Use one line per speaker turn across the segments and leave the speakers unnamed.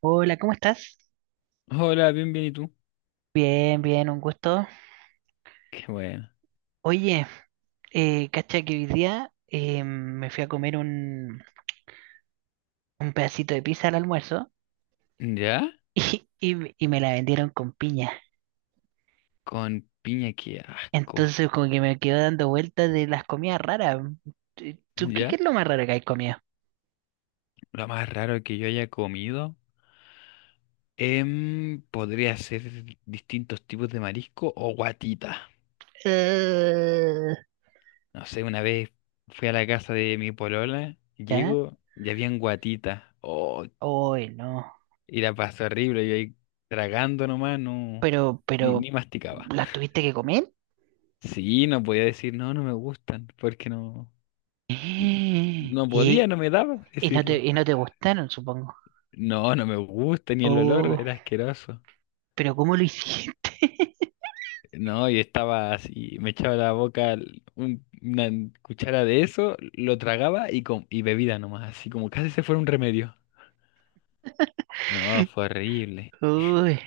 Hola, ¿cómo estás?
Hola, bien, bien, ¿y tú?
Bien, bien, un gusto.
Qué bueno.
Oye, cacha que hoy día me fui a comer un pedacito de pizza al almuerzo
¿Ya?
y me la vendieron con piña.
Con piña, qué asco.
Entonces como que me quedo dando vueltas de las comidas raras. ¿Tú tú qué
¿Ya?
es lo más raro que hay comido?
Lo más raro que yo haya comido podría ser distintos tipos de marisco o guatita.
Eh,
No sé, una vez fui a la casa de mi polola,
¿Ya?
llego y habían guatita. Oh,
Hoy no.
y la pasé horrible, yo ahí tragando nomás, no,
Pero,
ni,
pero,
ni masticaba.
¿Las tuviste que comer?
Sí, no podía decir, no, no me gustan, porque no,
Eh,
no podía,
Y,
no me daba para
y
decirlo.
y no te gustaron, supongo.
No, no me gusta ni el olor,
Oh,
era asqueroso.
pero ¿cómo lo hiciste?
No, y estaba así, me echaba a la boca una cuchara de eso, lo tragaba y, y bebida nomás, así como casi se fuera un remedio. No, fue horrible.
Uy,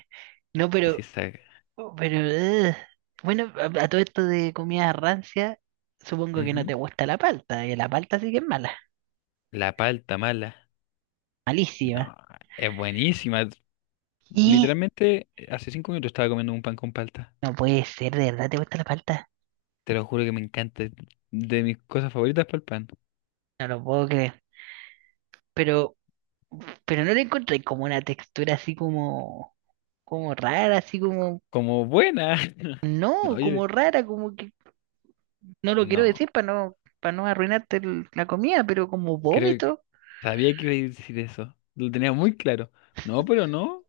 no,
Así está.
ugh. Bueno, a todo esto de comida rancia, supongo que no
Ujú.
te gusta la palta, que la palta sí que es mala,
La palta mala.
malísima.
No, es buenísima.
Y
Literalmente, hace 5 minutos estaba comiendo un pan con palta.
no puede ser, ¿de verdad te gusta la palta?
Te lo juro que me encanta. Es de mis cosas favoritas para el pan.
No lo puedo creer. Pero, pero no le encontré como una textura así como rara, así como,
Como buena. No,
no,
oye,
como rara, como que, no lo quiero
no.
decir para no arruinarte la comida, pero como
Creo que
vómito,
sabía que iba a decir eso. Lo tenía muy claro. No, pero no.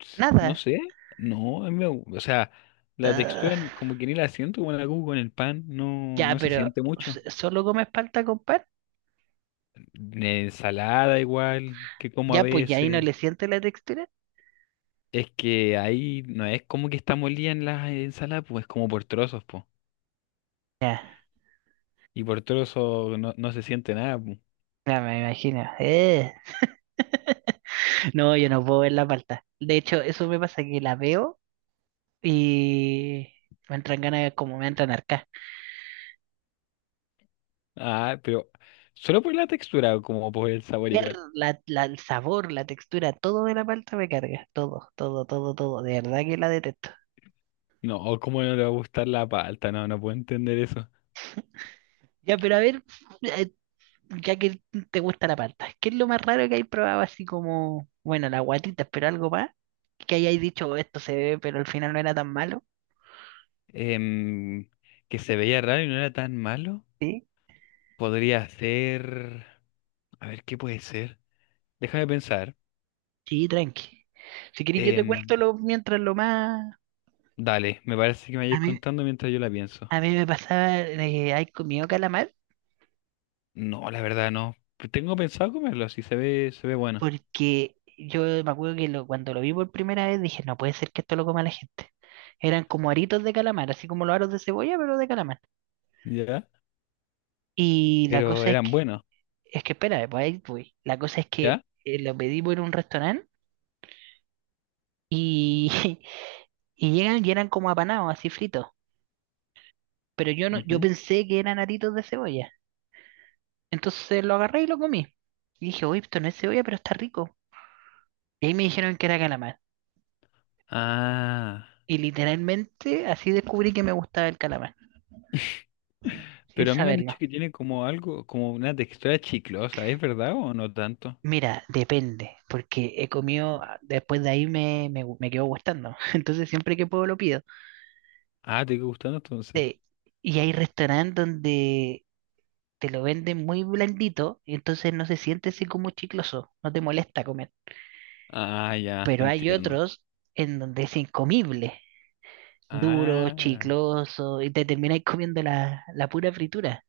No
nada.
sé. No, a mí o sea, la textura, como que ni la siento como la hago con el pan. No,
Ya,
no se
pero
siente mucho.
¿solo comes palta con pan?
La ensalada igual, que como a
Ya, pues ya ahí no
veces.
le siente la textura.
Es que ahí no es como que está molida en las ensaladas, pues es como por trozos, pues.
Ya,
Y por trozos no, no se siente nada, pues.
ya me imagino. No, yo no puedo ver la palta. De hecho, eso me pasa que la veo y me entran como me entran arcas.
Ah, pero solo por la textura, como por el sabor
Ver
igual.
el sabor, la textura, todo de la palta me carga. Todo, todo, todo, todo. De verdad que la detesto.
No, ¿cómo no le va a gustar la palta? No, no puedo entender eso.
Ya, pero a ver, ya que te gusta la palta, ¿qué es lo más raro que hay probado así como, bueno, las guatitas, pero algo más? Que hayáis dicho, "Oh, esto se ve, pero al final no era tan malo".
Em, que se veía raro y no era tan malo.
Sí,
Podría ser... A ver, ¿qué puede ser? Déjame pensar.
sí, tranqui. Si queréis, yo te
Em,
cuento lo, mientras lo más.
dale, me parece que me
A
vayas
mí,
contando mientras yo la pienso.
a mí me pasaba de haber comido calamar,
No, la verdad no. Pues tengo pensado comerlo, si se ve, se ve bueno.
porque yo me acuerdo que cuando lo vi por primera vez dije, no puede ser que esto lo coma la gente. Eran como aritos de calamar, así como los aros de cebolla, pero de calamar.
¿Ya?
Y la
Pero
cosa
eran buenos,
es que espérame, pues ahí voy. La cosa es que
¿ya?
lo pedimos en un restaurante y, y llegan y eran como apanados, así fritos. Pero yo no, yo
Ujú.
pensé que eran aritos de cebolla. Entonces lo agarré y lo comí. Y dije, uy, esto no es cebolla, pero está rico. Y ahí me dijeron que era calamar.
Ah.
Y literalmente así descubrí que me gustaba el calamar, sin
Pero a mí me han
saberlo.
dicho que tiene como algo, como una textura chiclosa, ¿es verdad o no tanto?
Mira, depende, porque he comido, después de ahí me quedó gustando. Entonces siempre que puedo lo pido.
Ah, ¿te quedó gustando entonces?
Eh, y hay restaurantes donde te lo venden muy blandito y entonces no se siente así como chicloso, no te molesta comer.
Ah, ya,
Pero hay
entiendo.
otros en donde es incomible, duro,
Ah,
chicloso y te termináis comiendo la pura fritura.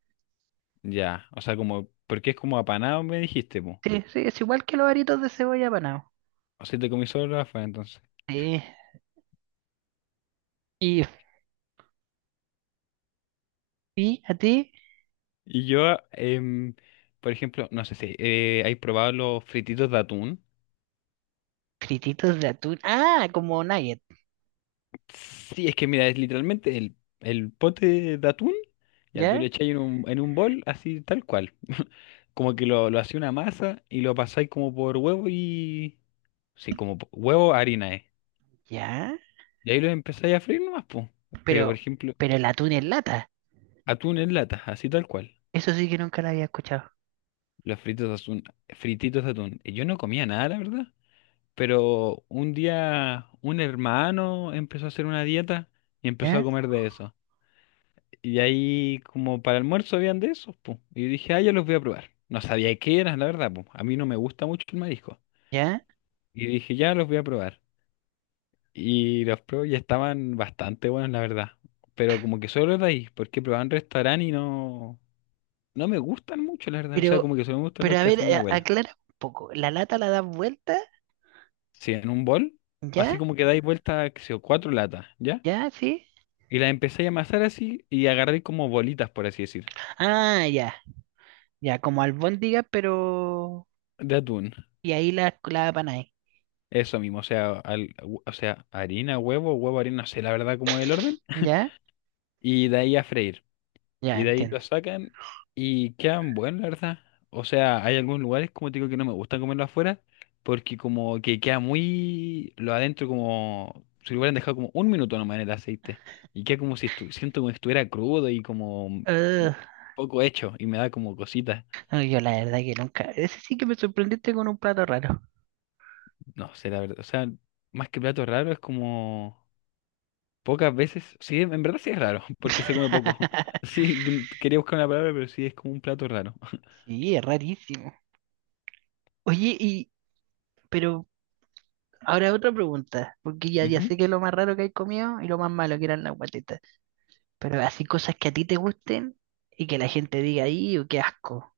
ya. O sea, como, porque es como apanado, me dijiste, po.
Sí, sí, es igual que los aritos de cebolla apanado.
O sea, te comí solo la fa, entonces.
Sí. Y, y a ti,
Y yo, por ejemplo, no sé si ¿hay probado los frititos de atún?
frititos de atún. Ah, como nugget,
Sí, es que mira, es literalmente el pote de atún. Ya tú
¿ya?
le echáis en un bol, así tal cual. Como que lo hacía una masa y lo pasáis como por huevo y. Sí, como huevo, harina,
¿Ya?
Y ahí lo empezáis a freír nomás, po. Pero por
Pero,
ejemplo.
pero el atún en lata.
Atún en lata, así tal cual.
Eso sí que nunca lo había escuchado.
Los fritos de atún, frititos de atún. Y yo no comía nada, la verdad. Pero un día un hermano empezó a hacer una dieta y empezó a
¿Ya?
comer de eso. Y ahí como para almuerzo habían de esos, po. Y dije, ah, ya los voy a probar. No sabía qué eran, la verdad, po. A mí no me gusta mucho el marisco.
¿Ya?
Y dije, ya los voy a probar. Y los probé y estaban bastante buenos, la verdad. Pero como que solo de ahí, porque probaba en restaurante y no, no me gustan mucho, la verdad. O
Pero,
sea, como que solo me gustan
pero
los
a
que
ver,
hace mi abuela.
aclara un poco. ¿La lata la das vuelta?
Sí, en un bol, así
¿Ya?
como que dais vuelta, qué sé yo, 4 latas, ¿ya?
¿Ya? ¿Sí?
Y las empecé a amasar así y agarré como bolitas, por así decir,
Ah, ya, ya, como albóndiga, pero...
de atún.
Y ahí la ahí.
Eso mismo, o sea, o sea, harina, huevo, huevo, harina, no sé la verdad cómo es el orden.
¿Ya?
Y de ahí a freír.
Ya,
Y de ahí lo
entiendo.
sacan y quedan buenos, la verdad. O sea, hay algunos lugares, como te digo, que no me gusta comerlo afuera, porque como que queda muy lo adentro, como si lo hubieran dejado como un minuto nomás en el aceite. Y queda como si siento como si estuviera crudo y como
Ugh,
poco hecho, y me da como cositas.
no, yo la verdad que nunca... Ese sí que me sorprendiste con un plato raro.
No sé, la verdad. O sea, más que plato raro, es como pocas veces. Sí, en verdad sí es raro, porque se come poco. Sí, quería buscar una palabra, pero sí es como un plato raro.
Sí, es rarísimo. Oye, y... Pero ahora otra pregunta, porque ya, ya
Ujú.
sé que lo más raro que hay comido y lo más malo que eran las guatetas. Pero así cosas que a ti te gusten y que la gente diga ahí, o qué asco.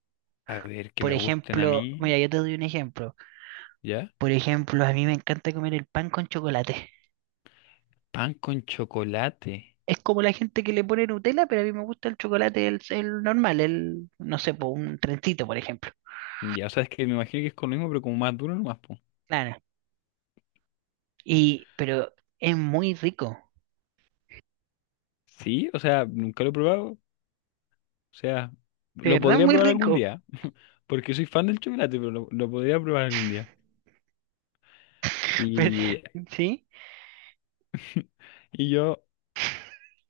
A ver, que
Por
me gusten a
ejemplo,
mí.
mira, yo te doy un ejemplo.
¿Ya?
Por ejemplo, a mí me encanta comer el pan con chocolate.
Pan con chocolate.
Es como la gente que le pone Nutella, pero a mí me gusta el chocolate, el normal, el, no sé, po, un trencito, por ejemplo.
Ya, o sea, es que me imagino que es con lo mismo, pero como más duro nomás, po.
Claro. Pero es muy rico.
Sí, o sea, nunca lo he probado. O sea,
De
lo
verdad,
podría
muy
probar algún
rico.
día, porque soy fan del chocolate, pero lo podría probar algún día.
Pero-
Y,
sí.
y yo,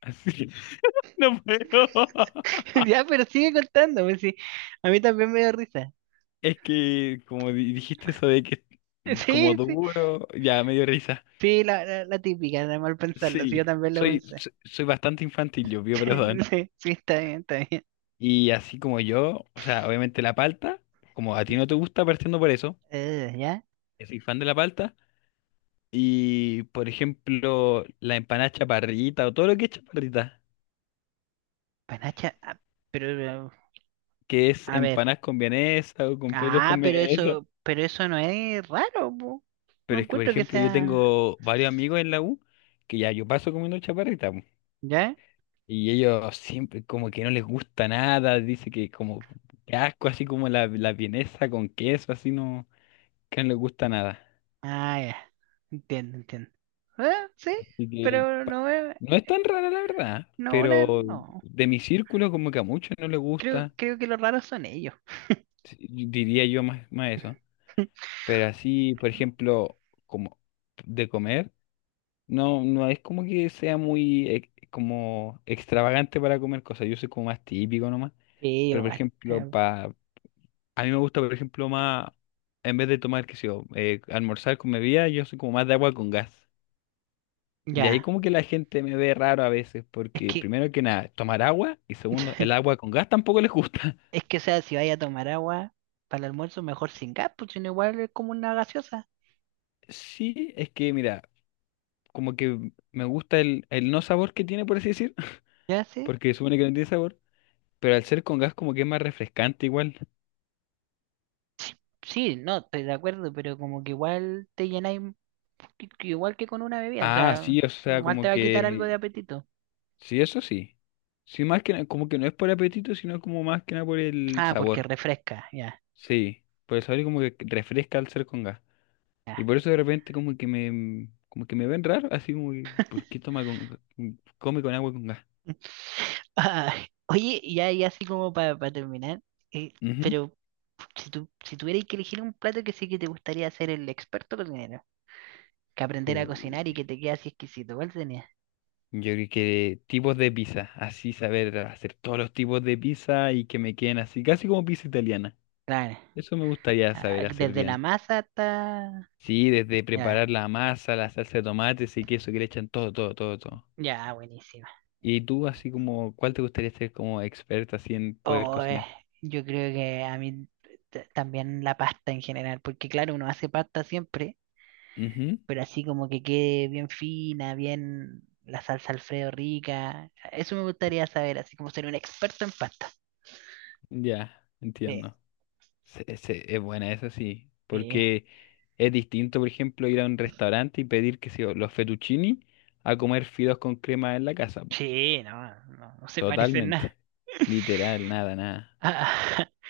así, no puedo.
Ya, pero sigue contando, pues sí. A mí también me da risa.
Es que, como dijiste eso de que es como
Sí, sí.
duro, ya me dio risa.
Sí, la típica, de mal pensarlo. Sí, yo
Sí,
también lo pensé.
soy bastante infantil, yo pido
Sí,
perdón.
sí, sí, está bien, está bien.
Y así como yo, o sea, obviamente la palta, como a ti no te gusta, partiendo por eso,
¿Ya?
que soy fan de la palta. Y por ejemplo, la empanada chaparrita o todo lo que es chaparrita,
Panacha, pero,
que es
a ver.
empanadas con vienesa o completos
Ah,
con vienesa.
pero eso no es raro, po. No
Pero es que, por
encuentro que
ejemplo, yo
sea.
tengo varios amigos en la U que ya yo paso comiendo chaparrita, po.
¿Ya?
Y ellos siempre como que no les gusta nada, dice que como que asco, así como la vienesa con queso, así no, que no les gusta nada.
Ah, ya. Entiendo, entiendo. Ah, sí,
Así que
pero no es.
no es tan rara la verdad,
No, ahora
pero
no.
de mi círculo como que a muchos no les
Creo,
gusta,
creo que los raros son ellos.
sí, diría yo más, más eso. Pero así, por ejemplo, como de comer, no, no es como que sea muy como extravagante para comer cosas. Yo soy como más típico nomás.
Sí,
Pero por
igual.
ejemplo, pa, a mí me gusta, por ejemplo, más, en vez de tomar, qué sé yo, almorzar con bebida, yo soy como más de agua con gas. Y ahí
Ya.
como que la gente me ve raro a veces,
Es
porque
que,
primero que nada, tomar agua y segundo, el agua con gas tampoco les gusta.
es que, o sea, si vaya a tomar agua para el almuerzo, mejor sin gas, pues sino igual es como una gaseosa.
Sí, es que mira, como que me gusta el no sabor que tiene, por así decir,
¿Ya sí?
porque supone que no tiene sabor, pero al ser con gas como que es más refrescante igual.
Sí, no, estoy de acuerdo, pero como que igual te llenáis un poquito, igual que con una bebida, o
Ah,
sea,
sí, o sea,
igual te
como
va a quitar algo de
que
apetito.
sí, eso sí. Sí, más que como que no es por apetito, sino como más que nada por el
Ah, porque
sabor.
refresca, ya.
Sí, por el sabor y como que refresca al ser con gas.
Ya.
Y por eso de repente como que me ven raro, así como que, ¿por qué toma con, come con agua con gas?
Ah, oye, ya, ya así como para terminar, eh,
Ujú.
pero si tuvieras que elegir un plato que sí que te gustaría ser el experto cocinero, que aprender a cocinar y
Uh,
que te quede así exquisito, ¿cuál sería?
Yo creo que tipos de pizza, así saber hacer todos los tipos de pizza y que me queden así, casi como pizza italiana.
Claro,
Eso me gustaría saber hacer
desde la
bien.
masa hasta...
Sí, desde preparar
Ya,
la masa, la salsa de tomates y queso que le echan todo, todo, todo, todo.
ya, buenísima.
Y tú, así como, ¿cuál te gustaría ser como experta así en poder
Oh,
cocinar?
yo creo que a mí también la pasta en general, porque claro, uno hace pasta siempre.
Ujú,
Pero así como que quede bien fina, bien la salsa Alfredo rica. Eso me gustaría saber, así como ser un experto en pasta.
ya,
Sí,
entiendo. Es buena esa sí,
sí,
porque es distinto, por ejemplo, ir a un restaurante y pedir, que sé yo, los fettuccini a comer fideos con crema en la casa, po.
sí, no, no, no se parece en nada.
Totalmente. Literal, nada, nada.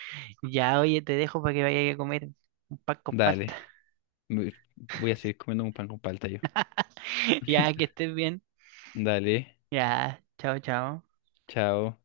Ya, oye, te dejo para que vayas a comer un pan con palta.
Dale. Me-, voy a seguir comiendo un pan con palta yo.
Ya, que estés bien.
Dale.
Ya, chao, chao.
Chao.